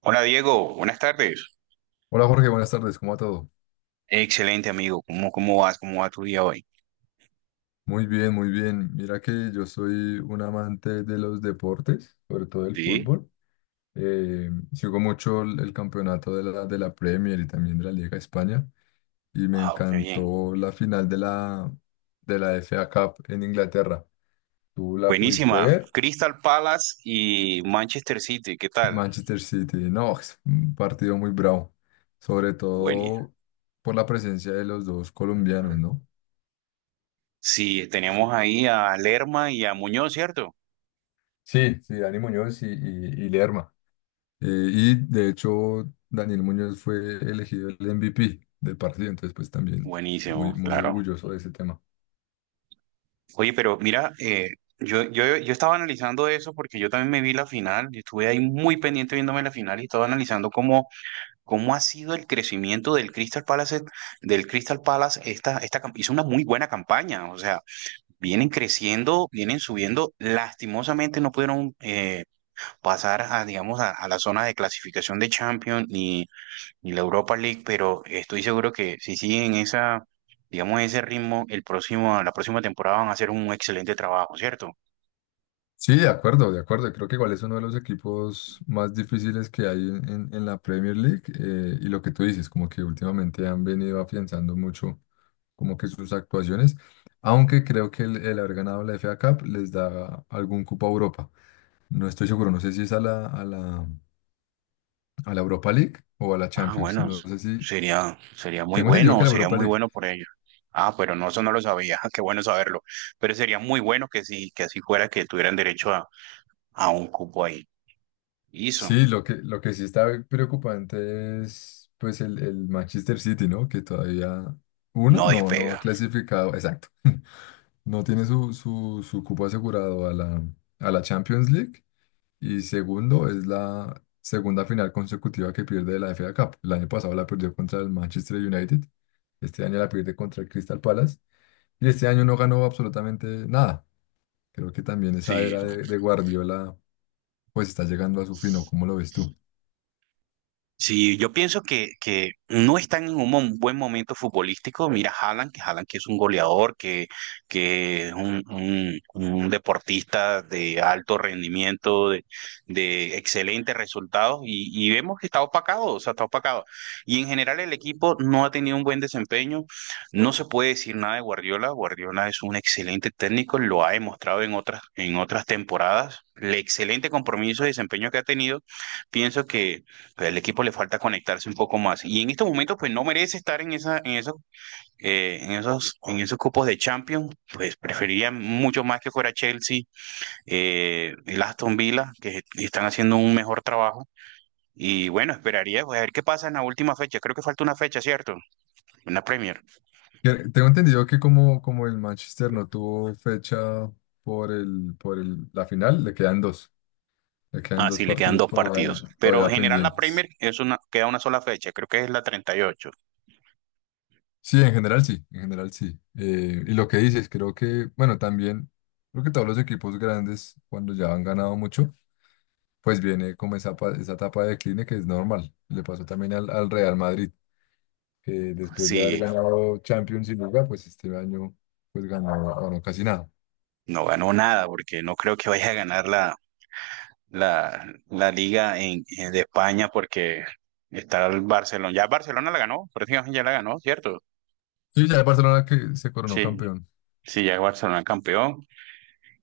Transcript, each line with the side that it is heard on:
right: Hola Diego, buenas tardes.
left: Hola Jorge, buenas tardes, ¿cómo va todo?
right: Excelente amigo, ¿¿cómo vas? ¿Cómo va tu día hoy?
left: Muy bien, muy bien. Mira que yo soy un amante de los deportes, sobre todo el
right: Sí,
left: fútbol. Sigo mucho el campeonato de la Premier y también de la Liga de España y me
right: wow, qué bien.
left: encantó la final de la FA Cup en Inglaterra. ¿Tú la pudiste
right: Buenísima.
left: ver?
right: Crystal Palace y Manchester City, ¿qué tal?
left: Manchester City, no, es un partido muy bravo, sobre
right: Buenísimo.
left: todo por la presencia de los dos colombianos, ¿no?
right: Sí, tenemos ahí a Lerma y a Muñoz, ¿cierto?
left: Sí, sí, Dani Muñoz y Lerma. Eh, y de hecho, Daniel Muñoz fue elegido el MVP del partido, entonces pues también muy,
right: Buenísimo,
left: muy
right: claro.
left: orgulloso de ese tema.
right: Oye, pero mira, yo estaba analizando eso porque yo también me vi la final, yo estuve ahí muy pendiente viéndome la final y estaba analizando cómo, cómo ha sido el crecimiento del Crystal Palace, hizo una muy buena campaña, o sea. Vienen creciendo, vienen subiendo. Lastimosamente no pudieron pasar a, digamos, a la zona de clasificación de Champions ni, ni la Europa League, pero estoy seguro que si siguen esa, digamos, ese ritmo, la próxima temporada van a hacer un excelente trabajo, ¿cierto?
left: Sí, de acuerdo, de acuerdo. Creo que igual es uno de los equipos más difíciles que hay en la Premier League. Y lo que tú dices, como que últimamente han venido afianzando mucho como que sus actuaciones, aunque creo que el haber ganado la FA Cup les da algún cupo a Europa. No estoy seguro, no sé si es a a la Europa League o a la
right: Ah,
left: Champions.
right: bueno,
left: No
right: s-
left: sé si...
right: sería,
left: Tengo entendido que la
right: sería
left: Europa
right: muy
left: League.
right: bueno por ellos. Ah, pero no, eso no lo sabía, qué bueno saberlo. Pero sería muy bueno que sí, que así fuera, que tuvieran derecho a un cupo ahí. Hizo,
left: Sí, lo que sí está preocupante es pues el Manchester City, ¿no? Que todavía uno
right: no
left: no, no ha
right: despega.
left: clasificado, exacto. No tiene su cupo asegurado a la Champions League. Y segundo, es la segunda final consecutiva que pierde de la FA Cup. El año pasado la perdió contra el Manchester United. Este año la pierde contra el Crystal Palace. Y este año no ganó absolutamente nada. Creo que también esa
right: Sí.
left: era de Guardiola pues está llegando a su fin, ¿o ¿cómo lo ves tú?
right: Sí, yo pienso que no están en un buen momento futbolístico. Mira, Haaland que es un goleador, que es un, un deportista de alto rendimiento, de excelentes resultados, y vemos que está opacado, o sea, está opacado. Y en general el equipo no ha tenido un buen desempeño. No se puede decir nada de Guardiola. Guardiola es un excelente técnico, lo ha demostrado en otras temporadas. El excelente compromiso y desempeño que ha tenido, pienso que el equipo le falta conectarse un poco más. Y en estos momentos, pues no merece estar en esa, en esos, en esos, en esos cupos de Champions. Pues preferiría mucho más que fuera Chelsea, el Aston Villa, que están haciendo un mejor trabajo. Y bueno, esperaría pues, a ver qué pasa en la última fecha. Creo que falta una fecha, ¿cierto? Una Premier.
left: Tengo entendido que como el Manchester no tuvo fecha por la final, le quedan dos. Le quedan
right: Ah,
left: dos
right: sí, le quedan
left: partidos
right: dos partidos.
left: todavía,
right: Pero
left: todavía
right: en general la
left: pendientes.
right: Premier es una, queda una sola fecha. Creo que es la treinta y ocho.
left: Sí, en general sí, en general sí. Y lo que dices, creo que, bueno, también, creo que todos los equipos grandes, cuando ya han ganado mucho, pues viene como esa etapa de decline que es normal. Le pasó también al Real Madrid, que después de haber
right: Sí,
left: ganado Champions y Liga, pues este año pues ganó casi nada.
right: no ganó nada porque no creo que vaya a ganar la, la liga en, de España porque está el Barcelona. Ya Barcelona la ganó, prácticamente ya la ganó, ¿cierto?
left: Sí, ya el Barcelona que se coronó
right: Sí,
left: campeón.
right: sí, ya Barcelona campeón.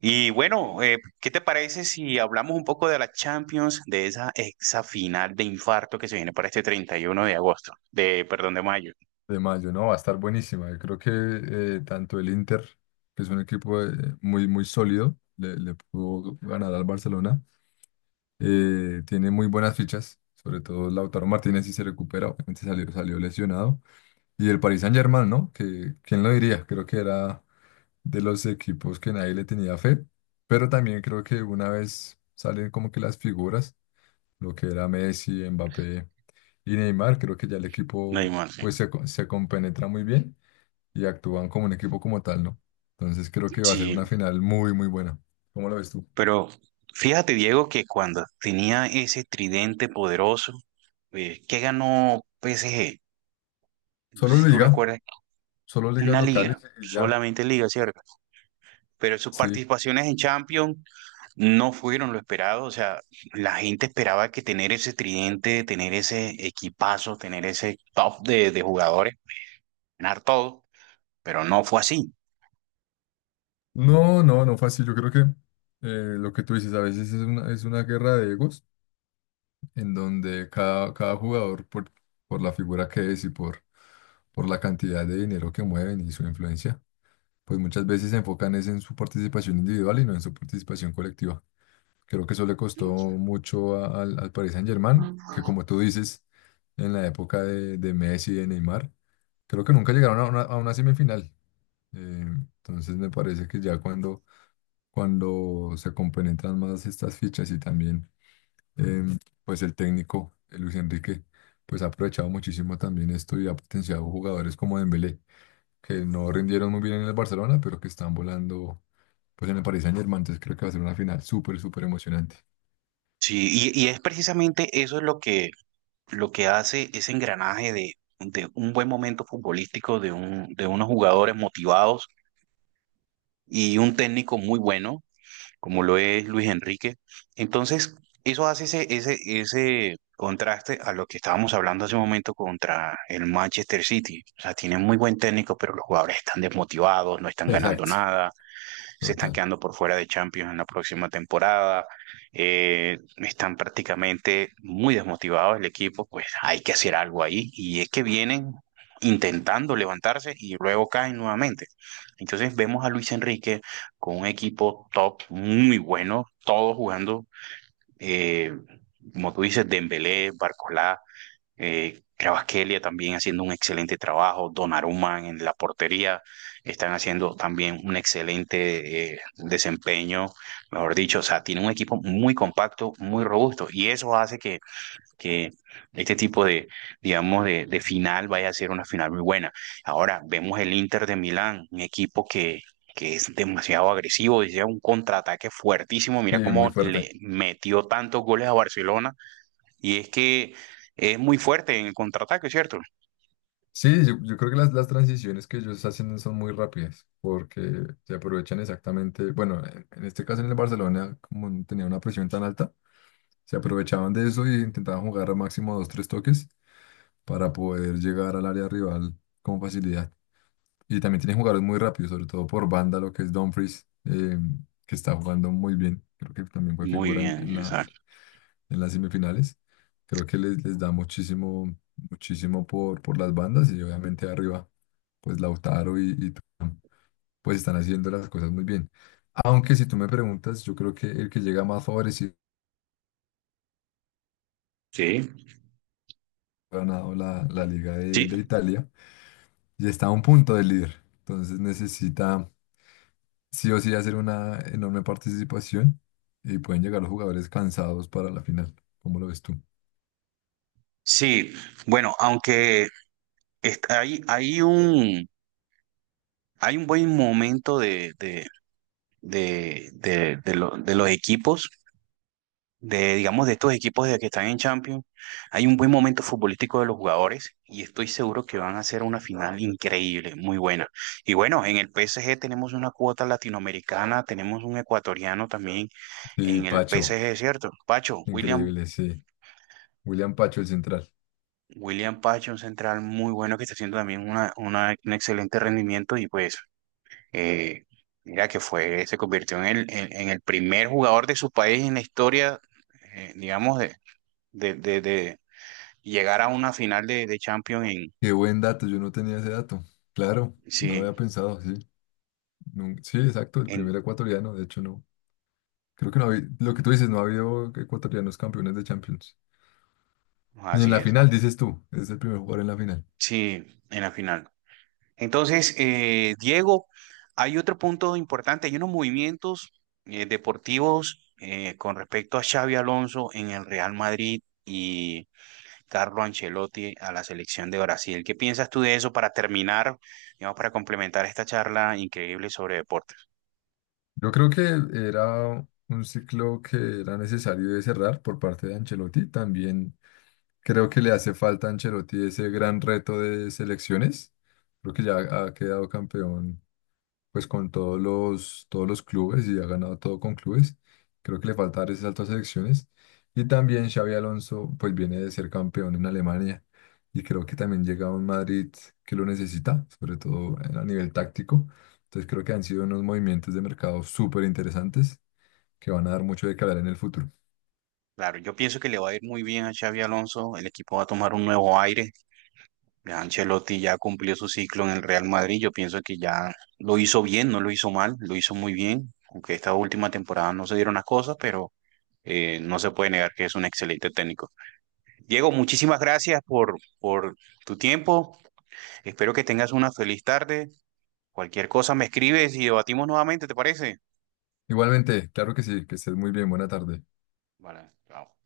right: Y bueno, ¿qué te parece si hablamos un poco de la Champions, de esa exa final de infarto que se viene para este 31 de agosto, de, perdón, de mayo?
left: De mayo, ¿no? Va a estar buenísima. Yo creo que tanto el Inter, que es un equipo muy, muy sólido, le pudo ganar al Barcelona. Tiene muy buenas fichas, sobre todo Lautaro Martínez si se recupera, obviamente salió lesionado. Y el Paris Saint-Germain, ¿no? Que, ¿quién lo diría? Creo que era de los equipos que nadie le tenía fe, pero también creo que una vez salen como que las figuras, lo que era Messi, Mbappé y Neymar, creo que ya el
right: No hay
left: equipo
right: más, sí.
left: pues se compenetra muy bien y actúan como un equipo como tal, ¿no? Entonces creo que va a ser
right: Sí,
left: una final muy, muy buena. ¿Cómo lo ves tú?
right: pero fíjate, Diego, que cuando tenía ese tridente poderoso, ¿qué ganó PSG? No sé
left: Solo
right: si tú
left: liga,
right: recuerdas.
left: solo ligas
right: Una
left: locales
right: liga,
left: y ya,
right: solamente liga, ¿cierto? Pero sus
left: sí.
right: participaciones en Champions no fueron lo esperado, o sea, la gente esperaba que tener ese tridente, tener ese equipazo, tener ese top de jugadores, ganar todo, pero no fue así.
left: No, no, no fácil. Yo creo que lo que tú dices a veces es una guerra de egos en donde cada jugador, por la figura que es y por la cantidad de dinero que mueven y su influencia, pues muchas veces se enfocan es en su participación individual y no en su participación colectiva. Creo que eso le costó mucho al Paris Saint-Germain, que como tú dices, en la época de Messi y de Neymar, creo que nunca llegaron a una semifinal. Eh, entonces me parece que ya cuando se compenetran más estas fichas y también em, pues el técnico, Luis Enrique, pues ha aprovechado muchísimo también esto y ha potenciado jugadores como Dembélé, que no rindieron muy bien en el Barcelona, pero que están volando pues en el Paris Saint-Germain, entonces creo que va a ser una final súper, súper emocionante.
right: Sí, y es precisamente eso es lo que hace ese engranaje de un buen momento futbolístico, de, un, de unos jugadores motivados y un técnico muy bueno, como lo es Luis Enrique. Entonces, eso hace ese, ese, ese contraste a lo que estábamos hablando hace un momento contra el Manchester City. O sea, tienen muy buen técnico, pero los jugadores están desmotivados, no están ganando
left: Exacto,
right: nada, se están
left: total.
right: quedando por fuera de Champions en la próxima temporada, están prácticamente muy desmotivados el equipo, pues hay que hacer algo ahí y es que vienen intentando levantarse y luego caen nuevamente. Entonces vemos a Luis Enrique con un equipo top muy bueno, todos jugando, eh, como tú dices, Dembélé, Barcolá, Kvaratskhelia también haciendo un excelente trabajo, Donnarumma en la portería están haciendo también un excelente desempeño, mejor dicho, o sea, tiene un equipo muy compacto, muy robusto y eso hace que este tipo de, digamos, de final vaya a ser una final muy buena. Ahora vemos el Inter de Milán, un equipo que es demasiado agresivo, decía un contraataque fuertísimo, mira
left: Sí, muy
right: cómo
left: fuerte.
right: le metió tantos goles a Barcelona y es que es muy fuerte en el contraataque, ¿cierto?
left: Sí, yo creo que las transiciones que ellos hacen son muy rápidas, porque se aprovechan exactamente, bueno, en este caso en el Barcelona, como no tenía una presión tan alta, se aprovechaban de eso y intentaban jugar a máximo dos, tres toques para poder llegar al área rival con facilidad. Y también tienen jugadores muy rápidos, sobre todo por banda, lo que es Dumfries, que está jugando muy bien. Creo que también fue
right: Muy
left: figura
right: bien,
left: en la
right: exacto.
left: en las semifinales. Creo que les da muchísimo, muchísimo por las bandas y obviamente arriba, pues Lautaro y tú, pues están haciendo las cosas muy bien. Aunque si tú me preguntas, yo creo que el que llega más favorecido
right: Sí,
left: ha ganado la Liga de,
right: sí,
left: de Italia y está a un punto del líder. Entonces necesita sí o sí hacer una enorme participación y pueden llegar los jugadores cansados para la final. ¿Cómo lo ves tú?
right: sí. Bueno, hay, hay un buen momento de, de los equipos de, digamos, de estos equipos de que están en Champions, hay un buen momento futbolístico de los jugadores y estoy seguro que van a hacer una final increíble, muy buena. Y bueno, en el PSG tenemos una cuota latinoamericana, tenemos un ecuatoriano también
left: Sí,
right: en el
left: Pacho,
right: PSG, ¿cierto? Pacho, William,
left: increíble, sí. William Pacho, el central.
right: William Pacho, un central muy bueno que está haciendo también una, un excelente rendimiento y pues... eh, mira que fue, se convirtió en el primer jugador de su país en la historia, digamos, de, y llegar a una final de Champions en,
left: Qué buen dato, yo no tenía ese dato. Claro, no lo
right: sí,
left: había pensado, sí. Sí, exacto, el
right: en,
left: primer ecuatoriano, de hecho no. Creo que no había, lo que tú dices, no ha habido ecuatorianos campeones de Champions. Ni en
right: así
left: la
right: es,
left: final, dices tú, es el primer jugador en la final.
right: sí, en la final. Entonces, Diego, hay otro punto importante, hay unos movimientos deportivos con respecto a Xavi Alonso en el Real Madrid y Carlo Ancelotti a la selección de Brasil. ¿Qué piensas tú de eso para terminar, digamos, para complementar esta charla increíble sobre deportes?
left: Yo creo que era un ciclo que era necesario de cerrar por parte de Ancelotti. También creo que le hace falta a Ancelotti ese gran reto de selecciones. Creo que ya ha quedado campeón pues con todos los clubes y ha ganado todo con clubes. Creo que le falta dar ese salto a selecciones. Y también Xavi Alonso, pues viene de ser campeón en Alemania y creo que también llega a un Madrid que lo necesita, sobre todo a nivel táctico. Entonces creo que han sido unos movimientos de mercado súper interesantes que van a dar mucho de que hablar en el futuro.
right: Claro, yo pienso que le va a ir muy bien a Xavi Alonso, el equipo va a tomar un nuevo aire. Ya Ancelotti ya cumplió su ciclo en el Real Madrid. Yo pienso que ya lo hizo bien, no lo hizo mal, lo hizo muy bien. Aunque esta última temporada no se dieron las cosas, pero no se puede negar que es un excelente técnico. Diego, muchísimas gracias por tu tiempo. Espero que tengas una feliz tarde. Cualquier cosa me escribes y debatimos nuevamente, ¿te parece?
left: Igualmente, claro que sí, que estés muy bien, buena tarde.
right: Vale, chao.